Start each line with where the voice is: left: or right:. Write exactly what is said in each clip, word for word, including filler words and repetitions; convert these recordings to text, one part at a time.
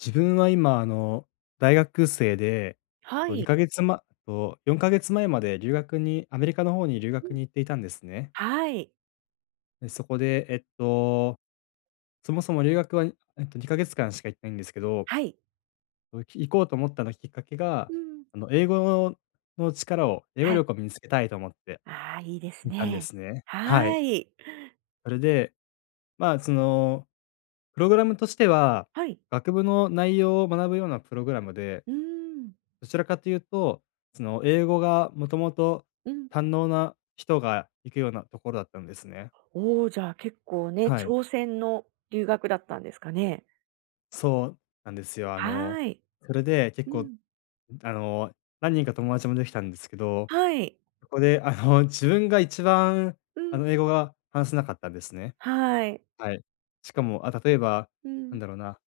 left: 自分は今、あの、大学生で、
right: は
left: とに
right: い。
left: かげつまと、よんかげつまえまえまで留学にアメリカの方に留
right: う
left: 学
right: ん。
left: に行っていたんですね。
right: はい。
left: で、そこで、えっと、そもそも留学は、えっと、にかげつかんしか行ってないんですけど、
right: はい。
left: とき行こうと思ったのきっかけが、
right: うん。
left: あの、英語の力を英語
right: はい。
left: 力を身につけたいと思って
right: ああ、いいです
left: 行ったんで
right: ね。
left: すね。は
right: は
left: い。
right: い。
left: それで、まあ、その、プログラムとしては、
right: はい。
left: 学部の内容を学ぶようなプログラムで、
right: うーん。
left: どちらかというと、その、英語がもともと
right: うん。
left: 堪能な人が行くようなところだったんですね。
right: おお、じゃあ結構ね、
left: はい。
right: 挑戦の留学だったんですかね。
left: そうなんですよ。あの、
right: はい。
left: それで結
right: う
left: 構、
right: ん。
left: あの、何人か友達もできたんですけど、
right: はい。
left: そこで、あの、自分が一番、
right: う
left: あ
right: ん。
left: の、英語が話せなかったんですね。
right: はい。
left: はい。しかも、あ、例えば、
right: う
left: なん
right: ん。
left: だろうな、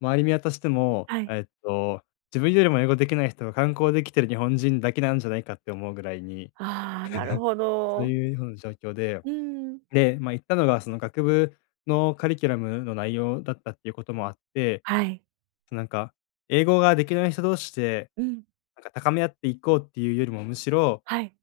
left: 周り見渡しても、
right: はい。
left: えっと、自分よりも英語できない人が観光できてる日本人だけなんじゃないかって思うぐらいに、
right: ああ、なるほ
left: そう
right: ど。
left: いうような状況で
right: うーん。
left: で、まあ、行ったのがその学部のカリキュラムの内容だったっていうこともあって、
right: はい。
left: そ、なんか、英語ができない人同士で、
right: うん。
left: なんか高め合っていこうっていうよりもむしろ、
right: はい。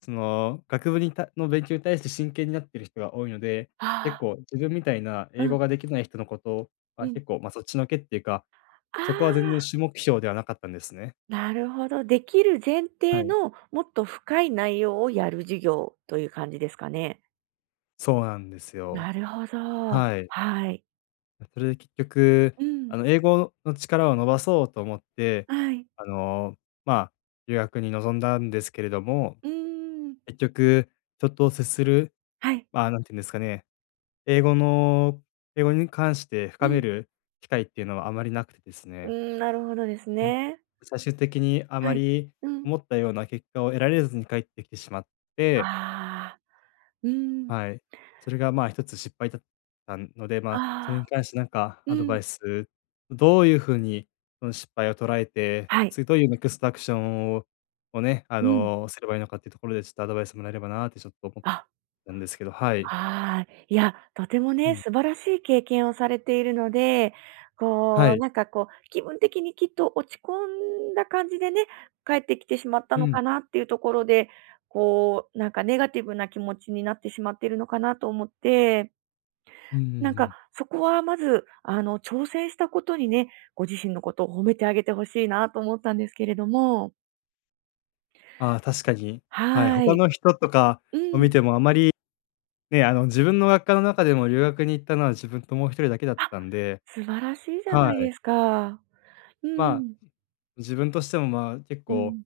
left: その学部にたの勉強に対して真剣になってる人が多いので、
right: あ
left: 結構自分みたいな
right: あ、
left: 英
right: うん、
left: 語ができない人のこと
right: う
left: は
right: ん。
left: 結構、まあ、そっちのけっていうか、
right: あ
left: そこは全然
right: あ。
left: 主目標ではなかったんですね。
right: なるほど。できる前
left: は
right: 提
left: い。
right: のもっと深い内容をやる授業という感じですかね。
left: そうなんですよ。
right: なるほど。
left: はい。
right: はい。
left: それで結局、
right: うん。
left: あの、英語の力を伸ばそうと思って、
right: はい。
left: あの、まあ、留学に臨んだんですけれども、
right: うーん。
left: 結局、人と接する、
right: はい。
left: まあ、なんていうんですかね、英語の英語に関して
right: う
left: 深め
right: ん。
left: る機会っていうのはあまりなくてです
right: うー
left: ね、
right: ん、なるほどです
left: はい、
right: ね。
left: 最終的にあ
right: は
left: ま
right: い。
left: り
right: うん。
left: 思ったような結果を得られずに帰ってきてしまっ
right: あ
left: て、
right: あ。うーん。
left: はい。それが、まあ、一つ失敗だったので、ま
right: あ
left: あ、それに
right: あ。
left: 関してなんか
right: う
left: アドバ
right: ん。
left: イス、どういう風にその失敗を捉えて、
right: はい。
left: 次どういうネクストアクションををね、あ
right: うん。
left: の、すればいいのかっていうところで、ちょっとアドバイスもらえればなーってちょっと思っ
right: あ、
left: たんですけど、はい。
right: はい。いや、とても
left: う
right: ね、
left: ん。
right: 素晴らしい経験をされているので、
left: は
right: こう、
left: い。
right: なんかこう、気分的にきっと落ち込んだ感じでね、帰ってきてしまった
left: う
right: のか
left: ん。
right: なっていうところで、こう、なんかネガティブな気持ちになってしまっているのかなと思って、
left: うんうんう
right: なんか
left: ん。
right: そこはまず、あの、挑戦したことにね、ご自身のことを褒めてあげてほしいなと思ったんですけれども、
left: ああ、確かに。はい、
right: は
left: 他
right: い。
left: の人とか
right: う
left: を見
right: ん。
left: てもあまりね、あの、自分の学科の中でも留学に行ったのは自分ともう一人だけだっ
right: あ、
left: たんで、
right: 素晴らしいじゃな
left: は
right: い
left: い。
right: ですか。う
left: まあ、
right: ん。
left: 自分としても、まあ、結
right: う
left: 構
right: ん。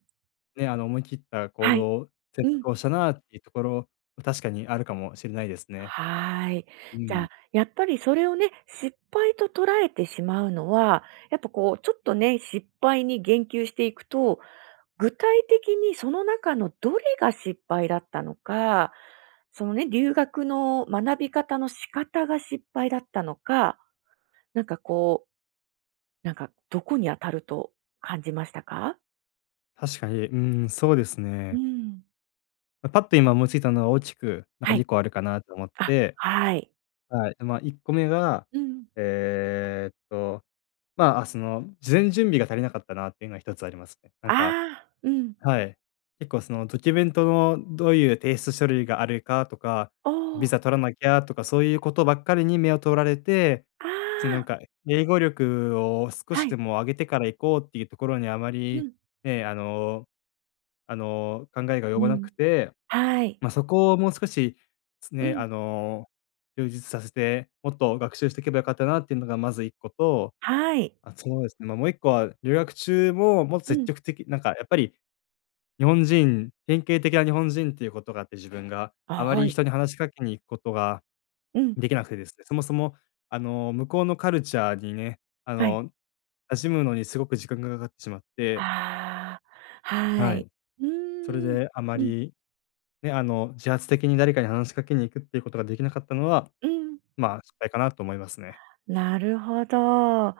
left: ね、あの、思い切った行
right: はい。
left: 動、選
right: うん。
left: 択をしたなっていうところ、確かにあるかもしれないですね。
right: はーい。
left: う
right: じゃ
left: ん。
right: あ、やっぱりそれをね、失敗と捉えてしまうのは、やっぱこう、ちょっとね、失敗に言及していくと、具体的にその中のどれが失敗だったのか、そのね、留学の学び方の仕方が失敗だったのか、なんかこう、なんかどこに当たると感じましたか？
left: 確かに、うん、そうです
right: う
left: ね。
right: ん。
left: ま、パッと今思いついたのは大きく、なんか
right: はい。
left: にこあるかなと思っ
right: あ、
left: て、
right: はい。
left: はい、まあ、いっこめが、
right: うん。
left: えーっと、まあ、あその、事前準備が足りなかったなっていうのがひとつありますね。なん
right: あ
left: か
right: あ、うん。
left: はい。結構そのドキュメントのどういう提出書類があるかとか、
right: お
left: ビ
right: ー、
left: ザ取らなきゃとかそういうことばっかりに目を取られて、そのな
right: あ
left: んか英語力を少
right: あ、は
left: し
right: い。
left: でも上げてから行こうっていうところにあま
right: う
left: り
right: ん。
left: ね、あのあの、考えが
right: う
left: 及ばな
right: ん。
left: くて、
right: はい。
left: まあ、そこをもう少し、
right: う
left: ね、
right: ん。
left: あの、充実させて、もっと学習していけばよかったなっていうのがまずいっこと、
right: はい。
left: あ、そうですね、まあ、もういっこは留学中ももっと
right: う
left: 積
right: ん。
left: 極的なんかやっぱり日本人典型的な日本人っていうことがあって、自分が
right: あ、
left: あま
right: は
left: り
right: い。
left: 人に話しかけに行くことが
right: うん。
left: できなくてですね、そもそも、あの、向こうのカルチャーにね、あ
right: はい。
left: の、馴染むのにすごく時間がかかってしまって、
right: ああ、は
left: は
right: い。
left: い。
right: う
left: それ
right: ーん。
left: であま
right: うん。
left: り、ね、あの、自発的に誰かに話しかけに行くっていうことができなかったのは、
right: うん。
left: まあ、失敗かなと思いますね。
right: なるほど。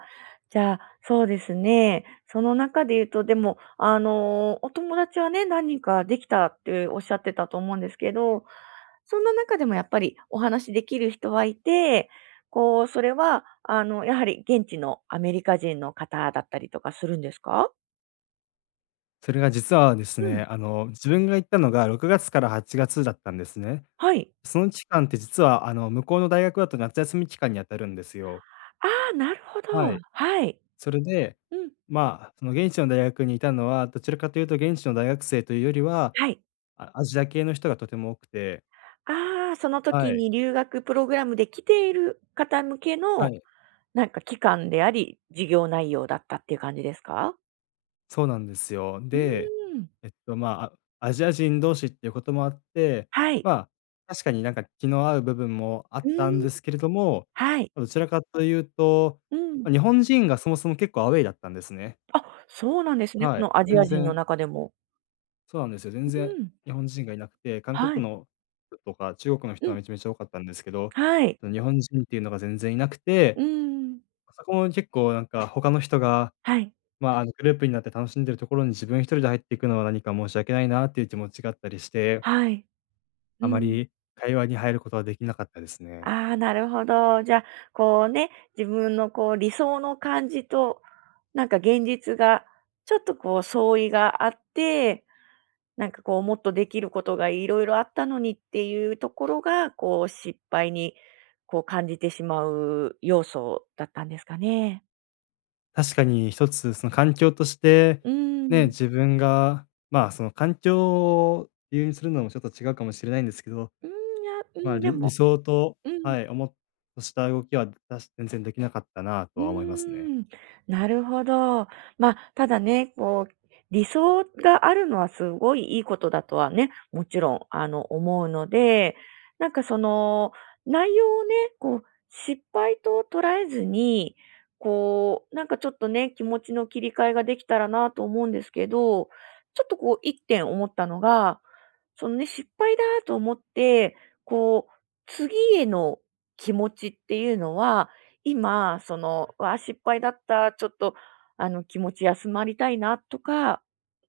right: じゃあ、そうですね。その中で言うと、でも、あの、お友達はね、何人かできたっておっしゃってたと思うんですけど、そんな中でもやっぱりお話できる人はいて、こう、それは、あの、やはり現地のアメリカ人の方だったりとかするんですか？
left: それが実はです
right: うん。
left: ね、あの、自分が行ったのがろくがつからはちがつだったんですね。
right: はい。
left: その期間って実は、あの、向こうの大学だと夏休み期間にあたるんですよ。
right: ああ、なるほど。
left: はい。
right: はい。
left: それで、
right: うん。
left: まあ、その現地の大学にいたのは、どちらかというと現地の大学生というよりは、
right: はい。
left: あアジア系の人がとても多くて。
right: ああ、その
left: は
right: 時
left: い。
right: に留学プログラムで来ている方向け
left: は
right: の、
left: い。
right: なんか期間であり、授業内容だったっていう感じですか？
left: そうなんですよ。
right: う
left: で、
right: ーん。
left: えっと、まあ、あアジア人同士っていうこともあって、
right: はい。
left: まあ、確かになんか気の合う部分もあ
right: う
left: ったん
right: ーん。
left: ですけれども、
right: はい。
left: どちらかというと、
right: うん。
left: ま、日本人がそもそも結構アウェイだったんですね。
right: あ、そうなんですね。こ
left: はい。
right: のアジ
left: 全
right: ア人の
left: 然
right: 中でも。
left: そうなんですよ。全
right: う
left: 然
right: ん。
left: 日本人がいなくて、韓
right: は
left: 国
right: い。
left: の人とか中国の
right: う
left: 人は
right: ん。
left: めちゃめちゃ多かったんですけど、
right: はい。
left: その日本人っていうのが全然いなく
right: う
left: て、
right: ーん。
left: そこも結構なんか他の人が、
right: はい。
left: まあ、あの、グループになって楽しんでるところに自分一人で入っていくのは何か申し訳ないなっていう気持ちがあったりして、
right: はい。う
left: あま
right: ん。
left: り会話に入ることはできなかったですね。
right: ああ、なるほど。じゃあ、こうね、自分のこう理想の感じと、なんか現実が、ちょっとこう相違があって、なんかこうもっとできることがいろいろあったのにっていうところが、こう失敗にこう感じてしまう要素だったんですかね。
left: 確かに一つその環境として、
right: うー
left: ね、
right: ん。
left: 自分が、まあ、その環境を理由にするのもちょっと違うかもしれないんですけど、
right: うん、いや、う
left: まあ、
right: ん、で
left: 理理
right: も
left: 想と、
right: うん。
left: はい、思っとした動きはだし全然できなかったな
right: う
left: とは思いますね。
right: ーん、なるほど。まあ、ただね、こう、理想があるのはすごいいいことだとはね、もちろん、あの、思うので、なんかその、内容をね、こう、失敗と捉えずに、こう、なんかちょっとね、気持ちの切り替えができたらなと思うんですけど、ちょっとこういってん思ったのが、そのね、失敗だと思って、こう、次への気持ちっていうのは今、その、わあ、失敗だった、ちょっと、あの、気持ち休まりたいなとか、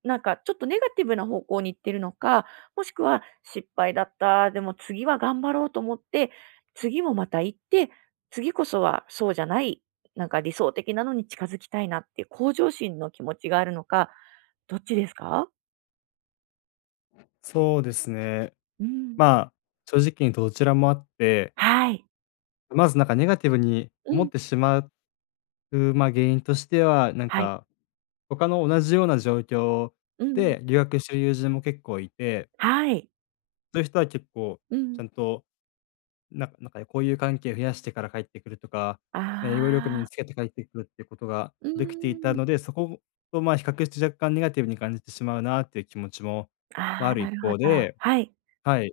right: なんか、ちょっとネガティブな方向に行ってるのか、もしくは、失敗だった、でも次は頑張ろうと思って、次もまた行って、次こそはそうじゃない、なんか理想的なのに近づきたいなっていう向上心の気持ちがあるのか、どっちですか？
left: そうですね。
right: うん。
left: まあ、正直にどちらもあって、
right: はい。
left: まずなんかネガティブに
right: う
left: 思っ
right: ん。
left: てしまう、まあ、原因としては、なん
right: はい。
left: か他の同じような状況
right: うん。
left: で留学してる友人も結構いて、
right: はい。
left: そういう人は結構
right: う
left: ち
right: ん。
left: ゃんとなんかなんかねこういう関係を増やしてから帰ってくるとか、ね、英語力身
right: あ
left: に
right: あ。
left: つけて帰ってくるっていうことが
right: う
left: できていた
right: ーん。
left: ので、そことまあ比較して若干ネガティブに感じてしまうなっていう気持ちも、まあ、
right: あ
left: あ
right: あ、
left: る
right: な
left: 一
right: るほど。
left: 方で、
right: はい。
left: はい。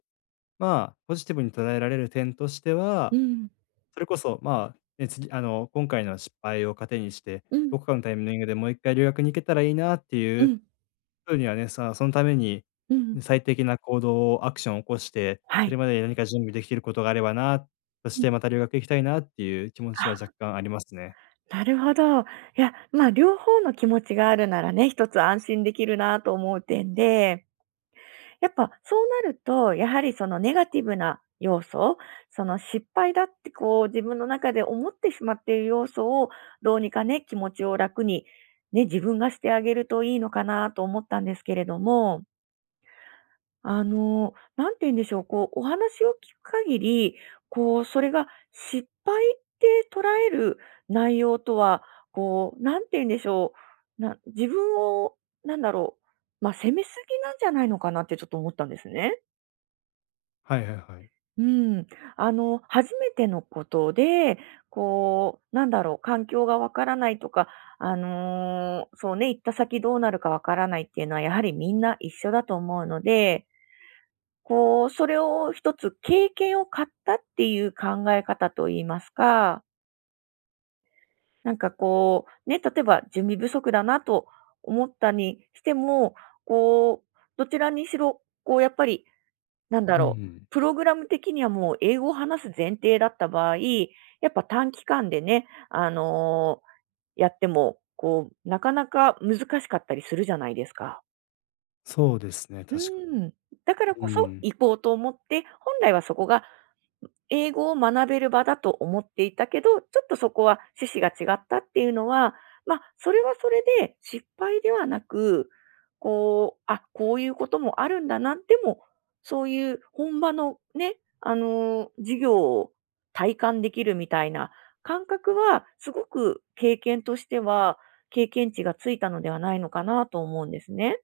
left: まあ、ポジティブに捉えられる点として
right: う
left: は、
right: ん、
left: それこそ、まあ、ね、次あの今回の失敗を糧にして、
right: うん、
left: どこかのタイミングでもう一回留学に行けたらいいなってい
right: う
left: う
right: ん、
left: ふうにはね、さそのために、
right: うん、
left: ね最適な行動をアクションを起こして、
right: は
left: そ
right: い。
left: れまでに何か準備できていることがあればな、そし
right: うん。
left: てまた留学行きたいなっていう気持ちは若
right: あ、
left: 干ありますね。
right: なるほど。いや、まあ、両方の気持ちがあるならね、一つ安心できるなと思う点で、やっぱそうなると、やはりそのネガティブな要素、その失敗だってこう自分の中で思ってしまっている要素をどうにかね、気持ちを楽にね、自分がしてあげるといいのかなと思ったんですけれども。あの、なんて言うんでしょう、こう、お話を聞く限り、こう、それが失敗って捉える内容とは、こう、なんて言うんでしょう、な自分を、なんだろう、まあ、責めすぎなんじゃないのかなってちょっと思ったんですね。
left: はいはいはい。
right: うん。あの、初めてのことで、こう、なんだろう、環境がわからないとか、あの、そうね、行った先どうなるかわからないっていうのは、やはりみんな一緒だと思うので、こう、それを一つ経験を買ったっていう考え方といいますか、なんかこう、ね、例えば準備不足だなと思ったにしても、こう、どちらにしろ、こう、やっぱり、なんだ
left: う
right: ろう、
left: ん。
right: プログラム的にはもう英語を話す前提だった場合、やっぱ短期間でね、あのーやっても、こう、なかなか難しかったりするじゃないですか。
left: そうですね、
right: う
left: 確かに。
right: ん。だから
left: う
right: こそ
left: ん。
right: 行こうと思って、本来はそこが英語を学べる場だと思っていたけど、ちょっとそこは趣旨が違ったっていうのは、まあ、それはそれで失敗ではなく、こう、あ、こういうこともあるんだな、でも、そういう本場のね、あの、授業を体感できるみたいな感覚は、すごく経験としては、経験値がついたのではないのかなと思うんですね。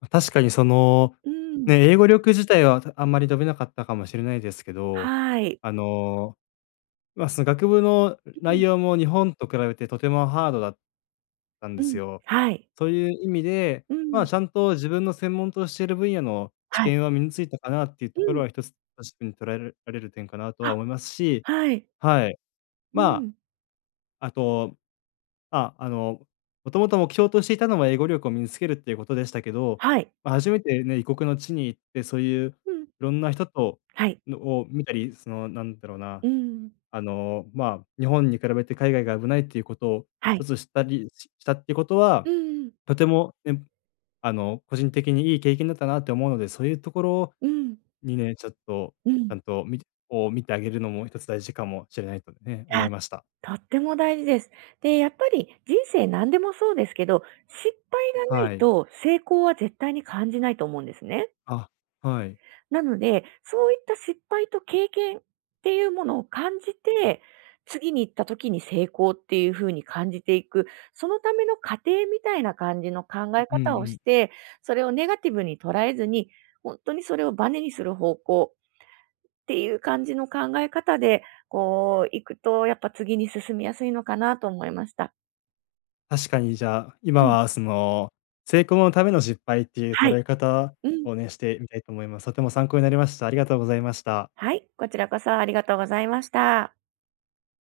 left: ま、確かにその、
right: うん。
left: ね、英語力自体はあんまり伸びなかったかもしれないですけど、
right: はい。
left: あの、ま、その学部の内容も日本と比べてとてもハードだたん
right: う
left: で
right: ん、う
left: す
right: ん。
left: よ。
right: はい。
left: そういう意味で、
right: う
left: まあ、
right: ん。
left: ちゃんと自分の専門としている分野の知
right: はい。
left: 見は身についたかなっていう
right: う
left: とこ
right: ん。
left: ろは、一つポジティブに捉えるられる点かなとは
right: あ、
left: 思いますし、
right: はい。
left: はい。
right: う
left: まあ、
right: ん。
left: あと、まあ、あの、もともと目標としていたのは英語力を身につけるっていうことでしたけど、
right: はい。
left: まあ、初めてね、異国の地に行って、そういうい
right: うん。
left: ろんな人と
right: はい。
left: のを見たり、その、なんだろうな、
right: うん。
left: あの、まあ、日本に比べて海外が危ないっていうことを
right: は
left: 一
right: い。
left: つ知ったりししたっていうことは、
right: うんうん。
left: とても、ねあの、個人的にいい経験だったなって思うので、そういうところ
right: うん。
left: にね、ちょっとちゃんとみてこう見てあげるのも一つ大事かもしれないとね、思い
right: あ、
left: ました。
right: とっても大事です。で、やっぱり人生何でもそうですけど、失敗がな
left: は
right: い
left: い。
right: と成功は絶対に感じないと思うんですね。
left: あ、はい。
right: なので、そういった失敗と経験っていうものを感じて、次に行った時に成功っていうふうに感じていく、そのための過程みたいな感じの考え
left: うん
right: 方を
left: うん。
right: して、それをネガティブに捉えずに、本当にそれをバネにする方向っていう感じの考え方で、こう行くと、やっぱ次に進みやすいのかなと思いました。
left: 確かにじゃあ、
right: う
left: 今
right: ん。
left: はその、成功のための失敗っていう
right: は
left: 捉
right: い。
left: え方
right: うん。
left: をね、してみたいと思います。とても参考になりました。ありがとうございました。
right: はい、こちらこそありがとうございました。